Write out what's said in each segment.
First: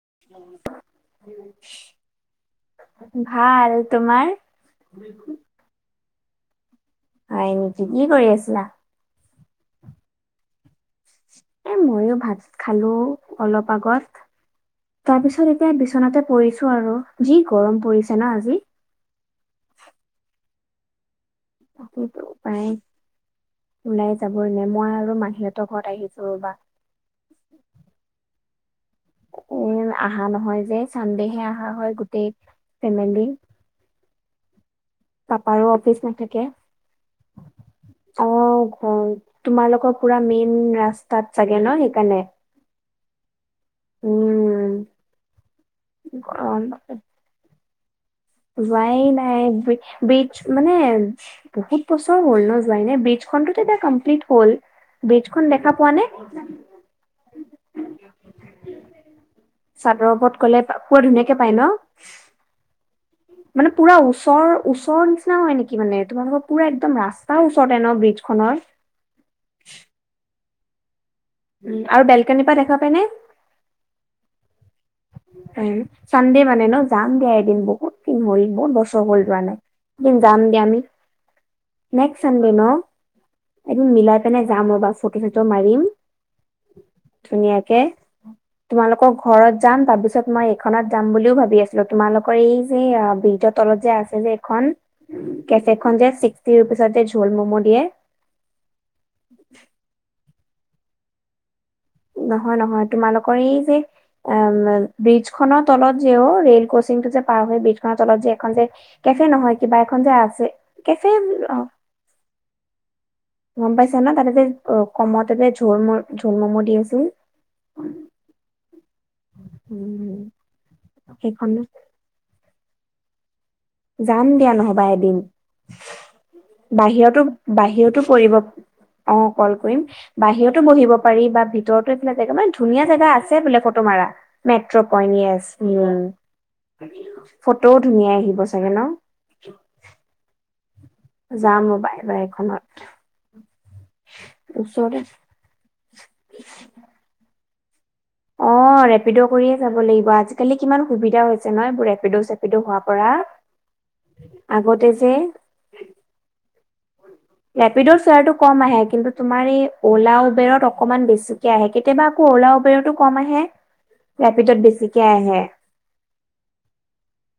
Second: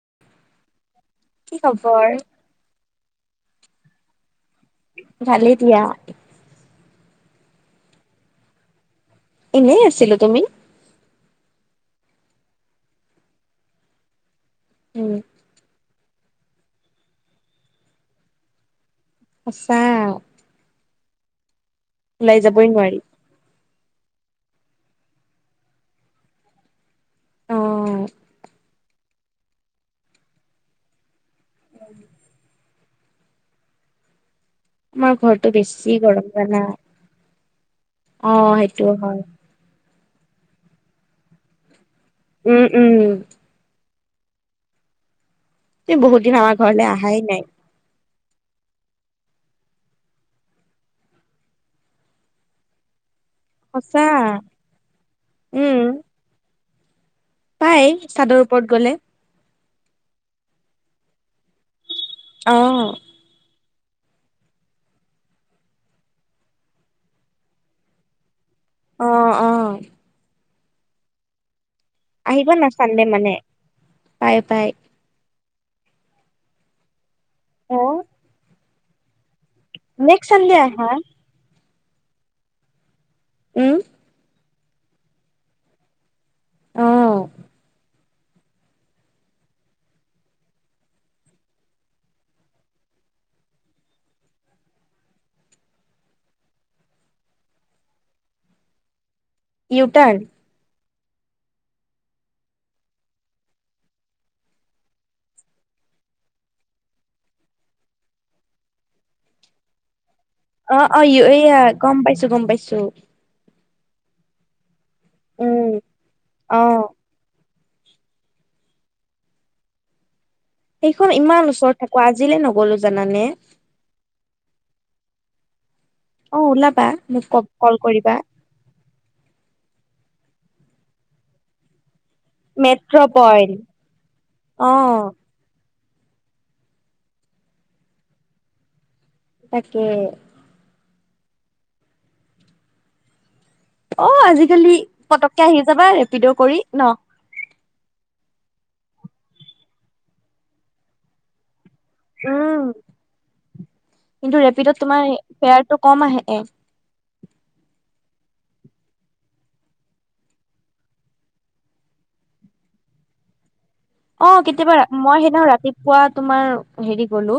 [unintelligible] কি খবৰ। ভাল তোমাৰ। ভালেই দিয়া। হয় নেকি কি কৰি আছিলা। এনেই আছিলো তুমি। এ মইয়ো ভাত খালো অলপ আগত উম, তাৰপিছত। এতিয়া বিচনাতে পৰিছো আৰু যি গৰম পৰিছে ন আজি। সছা। পায় নোৱাৰি। উলাই। যাবই নে মই আৰু মাহি হতৰ ঘৰত আহিছো ৰবা। অ অ এ আহা নহয় যে চানডেহে আহা হয় গোটেই ফেমিলি। [unintelligible] আমাৰ ঘৰটো পাপাৰো বেছি অফিচ গৰম নাথাকে। জানা। অ ঘ সেইটোও হয়। তোমালোকৰ পুৰা মেইন ৰাস্তাত চাগে ন সেই, উম উম উম এই বহুত দিন আমাৰ গৰম ঘৰলে অহাই নাই। যোৱাই নাই বীজ মানে বহুত বছৰ হ'ল ন যোৱাই নাই বীজ, খন টো টহ এতিয়া সঁচা কমপ্লিট হ'ল বিজখন দেখা উম, পোৱা নে? পাই চাদৰ ওপৰত গলে। পোৱা ধুনীয়াকে পায় ন। অহ মানে পুৰা ওচৰ ওচৰৰ নিচিনা হয় নেকি মানে তোমালোকৰ পুৰা একদম ৰাস্তাৰ ওচৰতে ন ব্ৰিজ খনৰ। অ অ উম আৰু বেলকনিৰ আহিব পৰা না দেখা পাই নে? চানদে মানে, পাই পাই চানডে মানে ন, যাম দিয়া এদিন বহুত দিন হল বহুত বছৰ হল যোৱা নাই। নেক্স চানডে আহা। নেক্স চানডে ন উম, এদিন মিলাই পেনে যাম ৰ'ব ফটো চটো মাৰিম। অ, ধুনীয়াকে তোমালোকৰ ঘৰত। যাম তাৰপিছত মই এইখনত যাম বুলিও ভাবি আছিলো, তোমালোকৰ এই যে ব্ৰিজৰ তলত যে আছে যে এইখন কেফে খন যে ছিক্সটি ৰুপিচৰ যে ঝল মম' দিয়ে। [unintelligible] ইউটান নহয় নহয় তোমালোকৰ এই যে, অ ব্ৰিজ খনৰ তলত যে ও ৰেল কছ সিংটো যে পাৰ হৈ বজ খনৰ তলত যে এখন যে কেফে নহয় কিবা এখন যে আ অ অ এয়া গম পাইছো গম পাইছো গম পাইছা ন, তাতে যে অ কমতে যে উম, ঝল মম ঝল মম অ। দি আছিল। [unintelligible] সেইখন ইমান ওচৰত থাকো আজিলে নগলো জানানে। যাম দিয়া নহবা এদিন। অ ওলাবা বাহিৰতো মোক ক কল বাহিৰতো কৰিবা পৰিব, অ কল কৰিম। বাহিৰতো বহিব পাৰি বা ভিতৰত, এইবিলাক জেগা মানে ধুনীয়া মেট্ৰ' জেগা আছে পইণ্ট বোলে ফটো মাৰা, অ মেট্ৰ' পইণ্ট য়েছ। উম, ফটোও ধুনীয়া আহিব চাগে ন? তাকে। যাম ৰবা এবাৰ এখনত। অ আজিকালি ওচৰতে পতককে আহি যাবা ৰেপিড' কৰি ন?। অ ৰেপিড' কৰিয়ে যাব লাগিব আজিকালি কিমান সুবিধা হৈছে ন। ৰেপিডো চেপিডো উম হোৱা পৰা কিন্তু ৰেপিডত আগতে তোমাৰ যে। ফেয়াৰটো কম আহে চাৰ্টৰ কম আহে কিন্তু তুমাৰ এই অলা উবেৰত অকনমান বেছিকে আহে, কেতিয়াব আকৌ অলা উবেৰত ও কম। আহে। অ ৰেপিডত কেতিয়াবা বেছিকে মই আহে সেইদিনা ৰাতিপুৱা তোমাৰ হেৰি গলো,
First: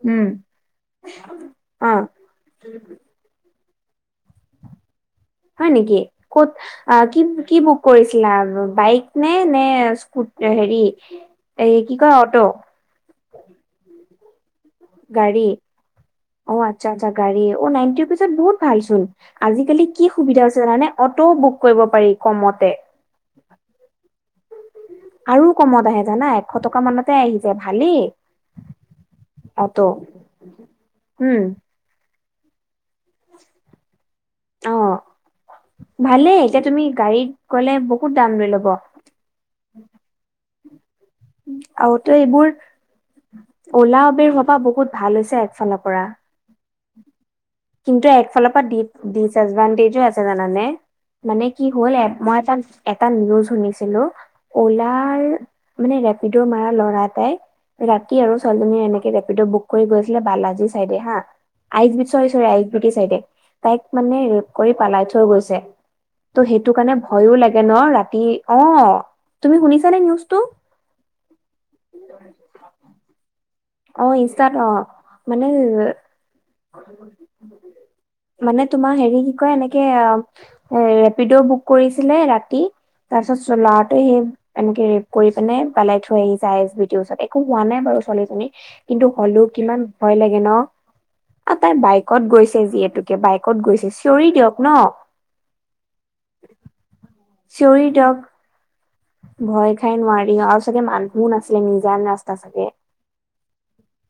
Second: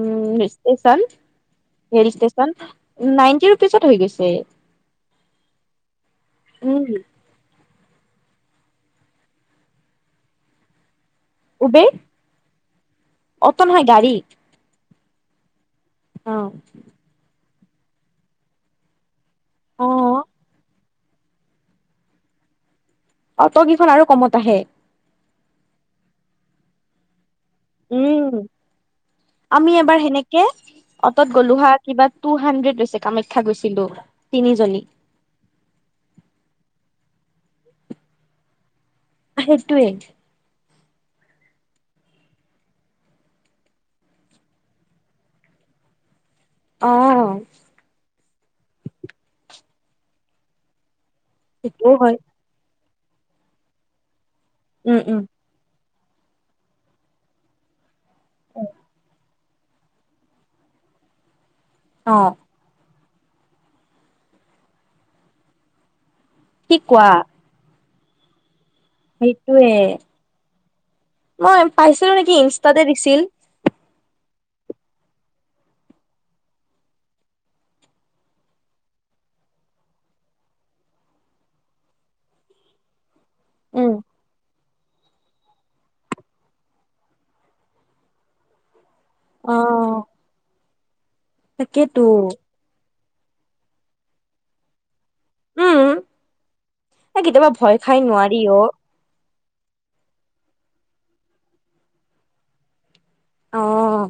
উম। ষ্টেচন অ ৰেল ষ্টেচন, নাইনটি ৰূপিছ অত হৈ গৈছে। হয় নেকি ক'ত উম কি কি বু। কৰিছিলা বাইক নে, নে স্কুট হেৰি। এই উবেৰ কি কৈ অটো? অটো নহয় গাড়ী গাড়ী, অ আচ্ছা আচ্ছা গাড়ী। অ নাইনটি ৰুপিজত বহুত ভালচোন আজিকালি অ কি সুবিধা আছে জানানে অটও বুক কৰিব পাৰি কমতে। অটকেইখন আৰু কমত আহে। আৰু কমত আহে জানা, এশ টকা মানতে আহি। যায় ভালেই উম আমি অটো এবাৰ সেনেকে অতত উম গলোহা কিবা। টু হাণ্ড্ৰেড লৈছে কামাখ্যা গৈছিলো। অ তিনিজনী ভালেই এতিয়া তুমি গাড়ীত গলে বহুত দাম লৈ ল'ব। সেইটোৱেই। আৰুতো এইবোৰ। উলাবৰ সবাহ বহুত ভাল হৈছে একচনৰ পৰা। অ। কিন্তু একফালৰ পৰা ডিত ডিচএডভানটেজো আছে জানানে। মানে কি হ'ল সেইটোও এ হয় মই এটা এটা নিউজ শুনিছিলো উম উম অলাৰ। মানে ৰেপিডৰ মাৰৰা ল'ৰা এটাই ৰাতি আৰু ছোৱালজনীয়ে এনেকে ৰেপ। বুক কৰি গৈছিলে বালাজী চাইড হা আই। অ বিটি চাইডে তাইক মানে ৰেপ কৰি পালাই থৈ গৈছে। ত' সেইটো কি কাৰণে ভয়ো লাগে ন ৰাতি। অ তুমি সেইটোৱে শুনিছানে নিউজটো মই পাইছিলো নেকি ইনষ্টাতে দিছিল। অ ইনষ্টাতে দিছিল। [unintelligible] মানে তোমাৰ হেৰি কি কয় এনেকে ৰেপিড বুক কৰিছিলে ৰাতি। তাৰ চ উম চলাতে সে। এনেকে ৰেপ কৰি পিনে পেলাই থৈ আহি যায় এছ বি টিৰ ওচৰত একো হোৱা নাই বাৰু ছোৱালীজনী। কিন্তু হলেও অ কিমান ভয় লাগে ন তাই তাকেতো বাইকত গৈছে যিহেতু। বাইকত গৈছে চিঞৰি দিয়ক ন। উম ন কেতিয়াবা ভয় চিঞৰি খাই দিয়ক নোৱাৰিও। ভয় খাই নোৱাৰি আৰু চাগে মানুহ আছিলে নিজা ৰাস্তা চাগে। অহ।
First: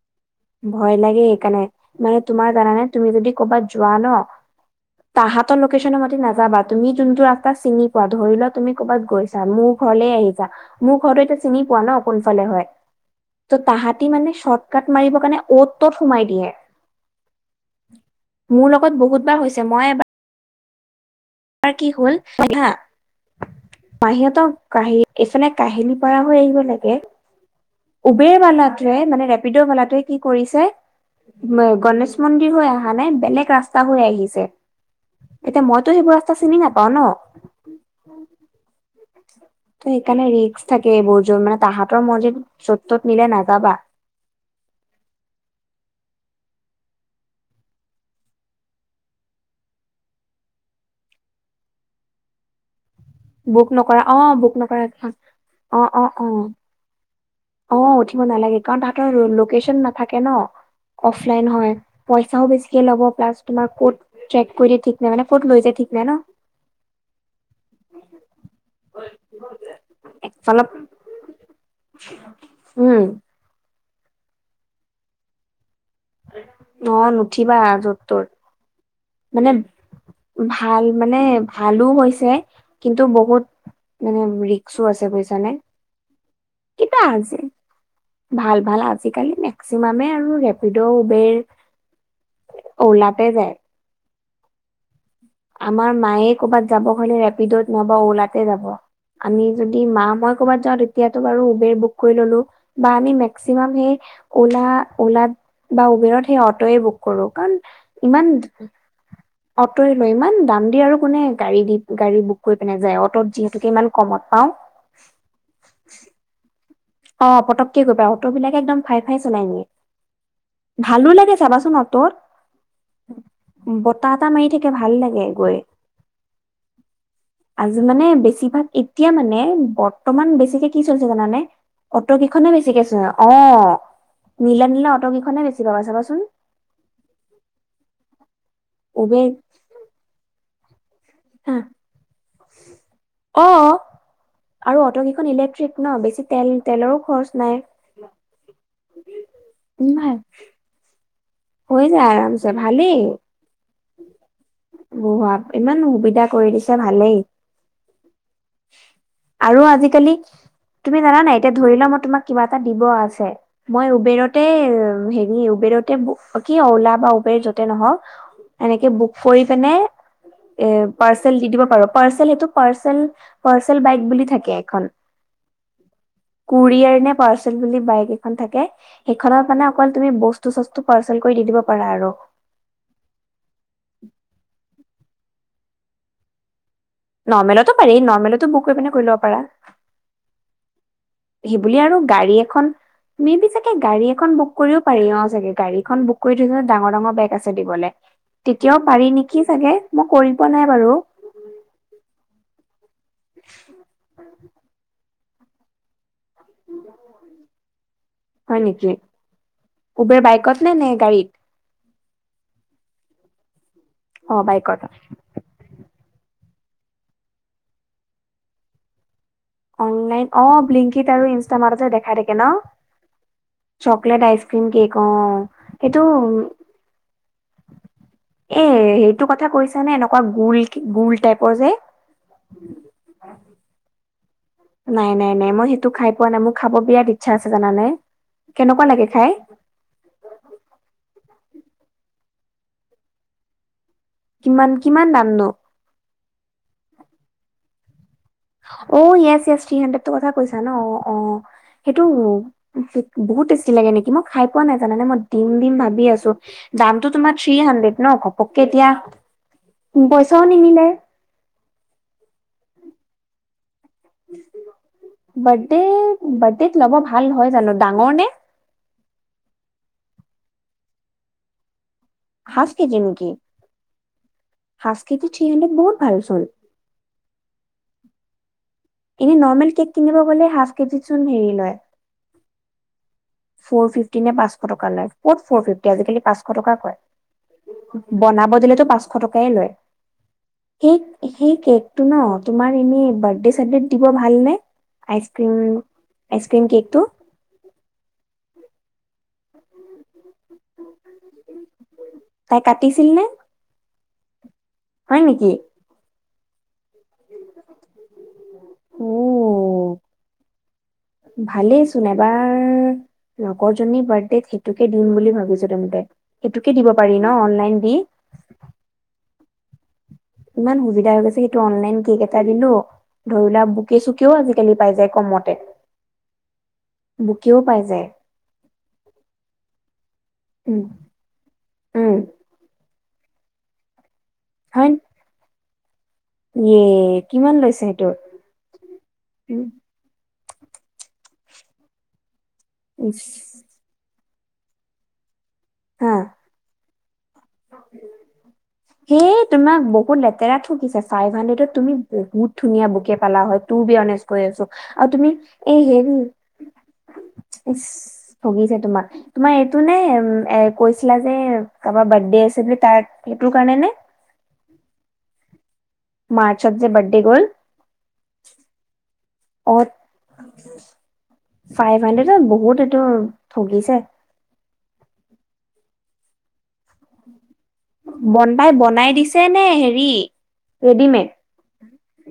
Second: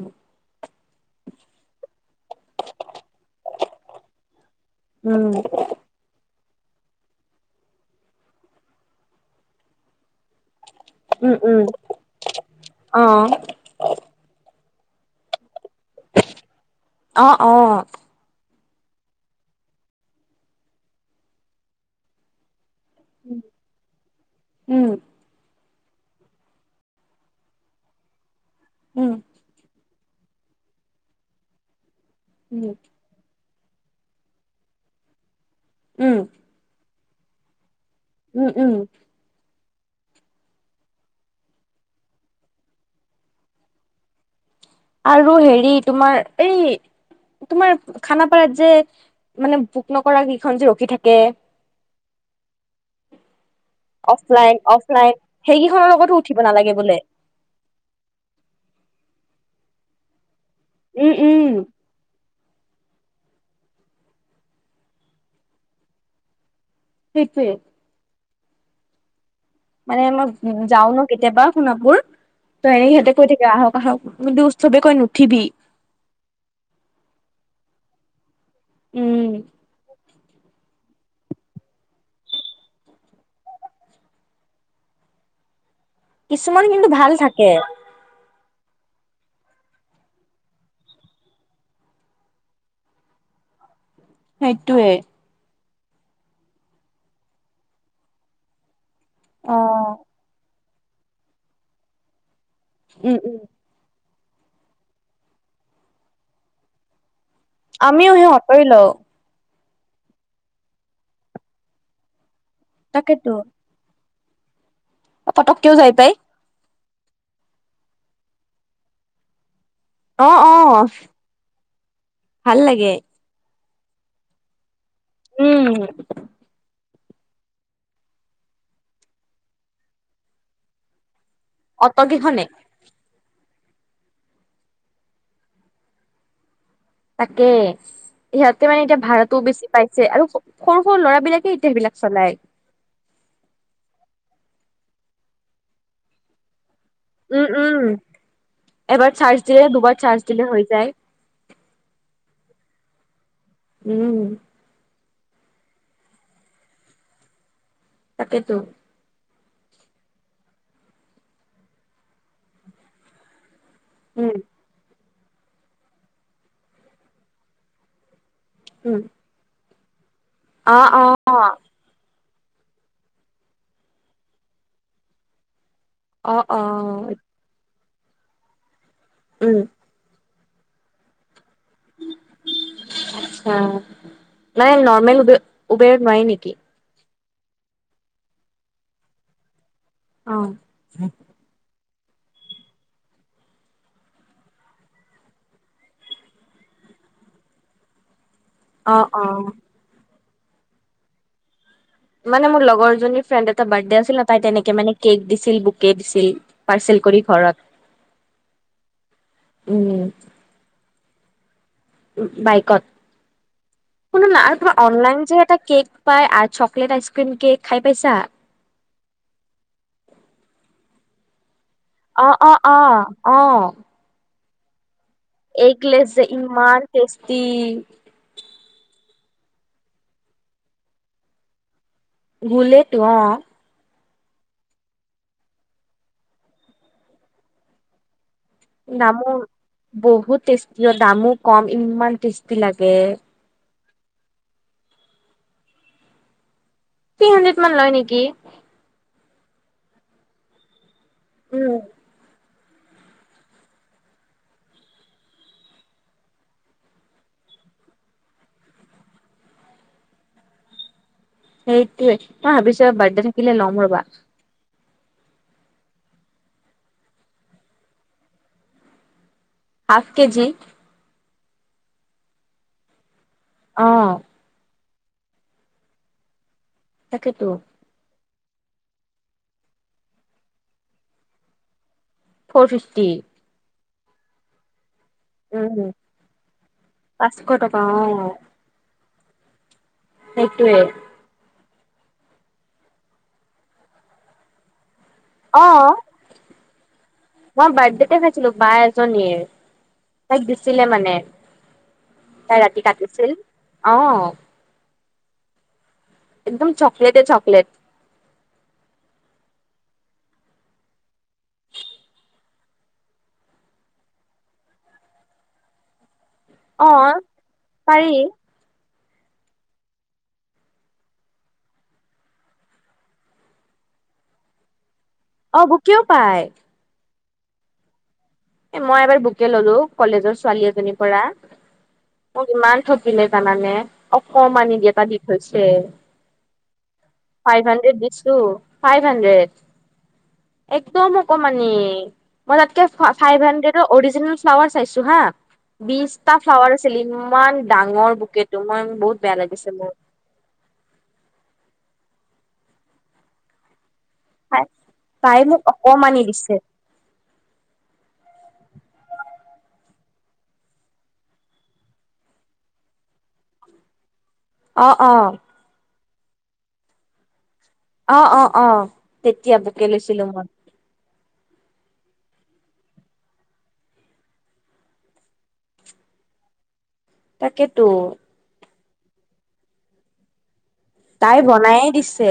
ভয় লাগে সেইকাৰণে মানে তোমাৰ জানা নাই তুমি যদি কৰ'বাত যোৱা ন। উম তাহাঁতৰ লোকেশ্যনৰ মাতি নাযাবা। তুমি যোনটো ৰাস্তা চিনি পোৱা ধৰি লোৱা তুমি কৰ'বাত গৈছা মোৰ ঘৰলে আহিছা। মোৰ ঘৰতো উম এতিয়া উম চিনি পোৱা ন কোনফালে হয় অ ত' তাহাঁতি মানে চত। কাট মাৰিব কাৰণে অ'ত। অ অ। মোৰ লগত বহুতবাৰ হৈছে মই এবাৰ। কি হল মাহিতৰ ক উম এইফলে। কাহিলি পৰা হৈ আহিব লাগে উবেৰ ৱালটোৱে উম উম মানে ৰেপিডৰ ৱালটোৱে। কি কৰিছে গণেশ মন্দিৰ হৈ উম অহা নাই বেলেগ ৰাস্তা। হৈ আহিছে এতিয়া মইতো উম সেইবোৰ। নেপা ন। উম উম। ত এইকাৰণে ৰিক্স থাকে এইবোৰ যোৰ মানে তাহাঁতৰ মাৰ্জিত যত ত'ত নিলে নাযাবা। আৰু হেৰি তোমাৰ এই। তোমাৰ খানাপাৰাত যে মানে পোক নকৰাৰাক কেইখন যে ৰখি থাকে। বুক নকৰা অ', বুক অফলাইন- নকৰা এখন অফলাইন অ', সেইকেইখনৰ অ', লগতো উঠিব অ', নালাগে বোলে। অ উঠিব নালাগে কাৰণ তাহতৰ লোকেশচন নাথাকে ন উম উম অফলাইন হয়। চাও বেছিকে ল'ব প্লাছ তোমাৰ ক'ত ট্ৰেক কৰিদিয়ে ঠিক নাই মানে ক'ত লৈ যায় ঠিক নাই ন। সেইটোৱেই। মানে মই একফালৰ যাও ন কেতিয়াবা সোণাপুৰ ত এনে উম, সিহঁতে কৈ থাকা আহ। ষ কি উৎসৱে কৈ নুঠিবি। অ নুঠিবা জত তত। উম মানে ভাল মানে ভালো হৈছে কিন্তু বহুত। মানে ৰিক্স আছে বুইছা নে। কিছুমান কিন্তু ভাল থাকে। ভাল ভাল আজিকালি মেক্সিমামে আৰু ৰেপিডো উবেৰ। ওলাওঁতে যাই। সেইটোৱে। আমাৰ মায়ে কবাত যাব হলে ৰেপিডত নাইবা অলাতে যাব আমি অ যদি মা মই কৰ'বাত যাওঁ তেতিয়াতো বাৰু উবেৰ বুক কৰি ললো বা আমি উম উম মেক্সিমাম সেই উলা উলাত বা উবেৰত সেই অটো এ বুক কৰো কাৰণ আমিও সেই ইমান অতৰি লও। অটয়ে লয় ইমান দাম দি আৰু কোনে গাড়ী দি গাড়ী বুক কৰি পিনে যায় অটত যিহেতুকে ইমান কমত পাওঁ পটককেওঁ যাই পাই। অ পটককে গৈ পাই অটো বিলাকে একদম ফাই ফাই চলাই নিয়ে অ অ ভালো লাগে চাবাচোন অ ভাল লাগে বতাহ এটা মাৰি থাকে ভাল লাগে গৈ উম আজি মানে বেছিভাগ এতিয়া মানে বৰ্তমান বেছিকে কি চলিছে জানানে। অট কিখনে বেছিকে চলে অ। নীলা নীলা অটকেইখনে বেছি পাবা চাবাচোন তাকে ইহঁতে মানে এতিয়া উবেৰ ভাড়াটোও বেছি পাইছে আৰু সৰু সৰু ল'ৰাবিলাকে হা এতিয়া সেইবিলাক চলায় অ আৰু অটকেইখন ইলেক্ট্ৰিক ন বেছি তেল তেলৰো খৰচ উম নাই উম এবাৰ চাৰ্জ দিলে দুবাৰ চাৰ্জ দিলে হৈ যায় হৈ যায় আৰামছে ভালেই উম ইমান সুবিধা কৰি দিছে ভালেই। তাকে টো আৰু আজিকালি তুমি জানা নাই এতিয়া ধৰি লোৱা মই তোমাক কিবা এটা দিব আছে মই উম উবেৰতে হেৰি উবেৰতে কি অলা বা উবেৰ যতে নহওক এনেকে উম বুক কৰি পিনে এ অ অ পাৰ্চেল দি দিব পাৰো পাৰ্চেল সেইটো পাৰ্চেল পাৰ্চেল বাইক বুলি থাকে এখন অ অ কুৰিয়াৰ নে পাৰ্চেল বুলি বাইক এখন থাকে সেইখনত উম মানে অকল তুমি বস্তু বস্তু চষ্টো পাৰ্চেল কৰি দি দিব। পাৰা আৰু হা নাই নৰ্মেল উবে উবেৰত নোৱাৰি নেকি? নৰ্মেলতো পাৰি নৰ্মেলতো বুক কৰি পিনে কৰি ল'ব পাৰা। অ সেইবুলিয়ে আৰু গাড়ী এখন মে বি চাগে গাড়ী এখন বুক কৰিব পাৰি অ চাগে গাড়ীখন বুক কৰি থৈছে ডাঙৰ ডাঙৰ বেগ আছে দিবলে তেতিয়াও অ পাৰি অ নেকি চাগে মই কৰি পোৱা নাই বাৰু মানে মোৰ লগৰজনী ফ্ৰেণ্ড এটা বাৰ্থডে আছিল ন তাই তেনেকে মানে কেক দিছিল বুকে দিছিল। পাৰ্চেল কৰি ঘৰত। হয় নেকি উম উবেৰ বাইকত নে নে গাড়ীত। বাইকত শুনা অ না আৰু তোমাৰ বাইকত অনলাইন যে এটা কেক পাই আৰু চকলেট আইচ ক্ৰীম কেক খাই পাইছা অনলাইন অ ব্লিংকিত আৰু ইনষ্টামাৰটতে দেখাই থাকে অ', অ', অ', ন চকলেট আইচ এগ লেছ যে ইমান টেষ্টি এ সেইটো কথা কৈছানে এনেকুৱা গোল গোল টাইপৰ যে গোলেই টো অ নাই নাই নাই মই সেইটো খাই পোৱা নাই মোৰ খাব বিৰাট ইচ্ছা আছে জানানে। কেনেকুৱা লাগে দামো খাই বহুত টেষ্টী দামো। কম ইমান টেষ্টি লাগে কিমান কিমান দাম নো থ্ৰী হানড্ৰেড মান লয় নেকি অ য়েছ য়েছ থ্ৰী হানণ্ড্ৰেডটো কথা কৈছা ন অ অ উম, সেইটো। বহুত টেষ্টি লাগে নেকি মই খাই পোৱা নাই জানানে মই দিম দিম ভাবি আছো দামতটো তোমাৰ থ্ৰী। ড ন ঘপককে এতিয়া পইচাও নিমিলে। সেইটোৱে তই ভাবিছ বাৰ্থডে থাকিলে ল'ম ৰবা। বাৰ্থডে বাৰ্থডেত ল'ব ভাল হয় জানো ডাঙৰ নে। Half KG. হাঁচক জি নেকি। আহ। স্কতি চি হাড্ৰেড বহুত ভাল চল। তাকেতেতো। এনে নৰ্মেল কেক কিনিব গ'লে হাফ কেজিত হেৰি লয়। Four fifty. ফ'ৰ ফিফটি নে পাঁচশ টকা লৈ। কত ফ উম, ফিফটি আজিকালি পাঁচশ টকা কয়, পাঁচশ টকা অ', বনাব দিলেতো পাঁচশ টকাই লয়। সেইটোৱে সেই সেই কেকটো ন তোমাৰ এনে বাৰ্থডে চেলিব্ৰেট দিব ভালনে। আইচক্ৰীম অ আইচক্ৰীম কেকটো মই, বাৰ্থডেতে খাইছিলো বাই আ। জনিয়ে তাইক দিছিলে মানে। তাই ৰাতি, কাটিছিল আহ। হয় নেকি? একদম চকলেটে চকলেট। অ। ভালেই চোনোন এবাৰ। লগৰজনী বাৰ্থডেত সেইটোকে দিম বুলি ভাবিছো দেম তাই। এইেইটোকে অ দিব পাৰি ন অনলাইন দি। পাৰি ইমান সুবিধা হৈ গৈছে সেইটো অনলাইন কেক এটা দিলো, ধৰিলা বুকে চুকেও আজিকালি পাই যায়। কমতে অ বু কিয় পায়। বুকেও পাই যায় এ মই এবাৰ বুকে ললো কলেজৰ ছোৱালী উম এজনীৰ পৰা উম মোক ইমান। বুজিলে জানানে অকণমানি হয় দি এটা দি থৈছে। ইয়ে কিমান ফাইভ লৈছে হাণ্ড্ৰেড সেইটো? দিছো ফাইভ হানড্ৰেড। উম একদম অকমানি, মই তাতকে ইচ ফাই হাডডৰ অজনে। ফ্লাৱাৰ, চাইছো হা বিশটা ফ্লাৱাৰ আছিলি। হেই লাগিছে তোমাক মোৰ বহুত লেতেৰা থগিছে ফাইভ হাড্ৰেডত তুমি। [unintelligible] বহুত ধুনীয়া বুকে পালা হয় তোৰ বিয়ানে। [unintelligible] কৈ আছো, আৰু তুমি তাই মোক এই হেৰি। অকমানি দিছে [unintelligible] ইচ ভুগিছে তোমাক তোমাৰ এইটো নাই। [unintelligible] কৈছিলা যে কাৰোবাৰ বাৰ্থডে আছে বুলি তাৰ সেইটো কাৰণে নে। [unintelligible] অ অ। মাৰ্চত যে বাৰ্ডে গ'ল। অ অ অ তেতিয়া অ বোকে লৈছিলো মই। [unintelligible] ফাইভ হাণ্ড্ৰেডত বহুত এইটো ঠগিছে। তাকেতো। বাই দিছে নে হেৰি। [unintelligible] ৰেডিমেড তাই বনায়ে দিছে।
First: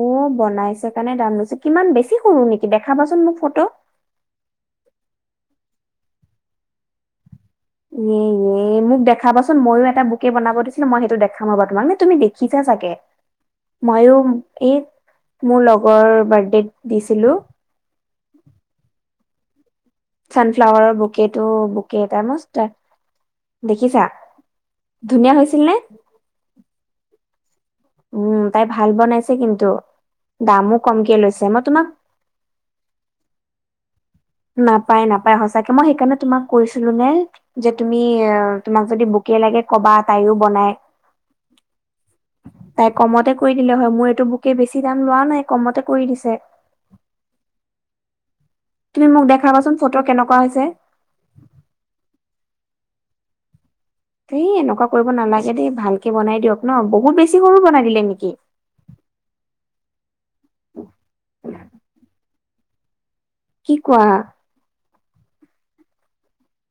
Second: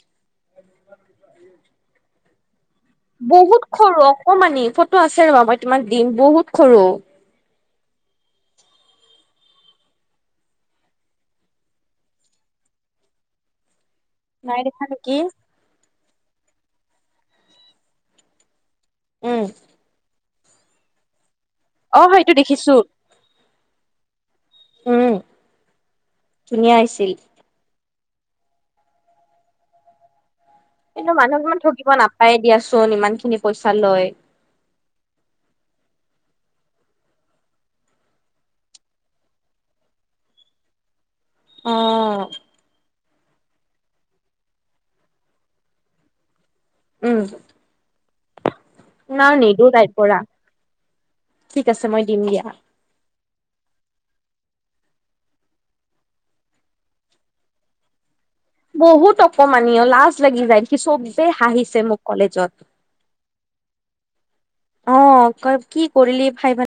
অ বনাইছে কাৰণে দাম লৈছে কিমান বেছি সৰু নেকি। [unintelligible] মোক ফটো বহুত সৰু অকমানি ফটো আছে ৰবা মই তোমাক দিম বহুত সৰু। এ এ মোক দেখাবাচোন ময়ো এটা বুকে বনাব দিছিলে মই সেইটো দেখাবা তোমাক নে তুমি দেখিছা। [unintelligible] চাকে। [inaudible] ময়ো নাই এই দেখা নেকি মোৰ লগ। ৰ বাৰ্থডেট দিছিলো। উম। চানফ্লাৱাৰৰ বুকেটো বুকে অ এটা সেইটো মস্ত দেখিছো [unintelligible] দেখিছা উম ধুনীয়া হৈছিল নে। ধুনীয়া আহিছিল উম তাই ভাল বনাইছে কিন্তু। দামো কিন্তু কমকে মানুহক লৈছে ইমান মই তোমাক ঠগিব নাপায় দিয়াচোন ইমান খিনি পইচা লৈ [unintelligible] নাপাই নাপায় সচাকে মই হেইকৰণে তোমাক কৈছিলো মই তুমি তোমাক যদি বুকে লাগে [unintelligible] কবা তাইও বনাই অ তাই কমতে কৰি দিলে হয় মোৰ এইটো বুকে বেছি দাম লোৱা নাই কমতে কৰি দিছে। উম। তুমি মোক নাই নিদো দেখাবাচোন তাইৰ ফটো পৰা কেনেকুৱা হৈছে ঠিক আছে মই দিম দিয়া। [unintelligible] হৈএনেকুৱা কৰিব দেই ভালকে বনাই ডিঅক ন বহুত বেছি [unintelligible] বনাই দিলে নেকি [unintelligible] বহুত অকমানি অ লাজ লাগি যায় দেখি চবে হাঁহিছে মোক কলেজত কি কোৱা? অ ক কি কৰিলি ভাই ভাল [unintelligible]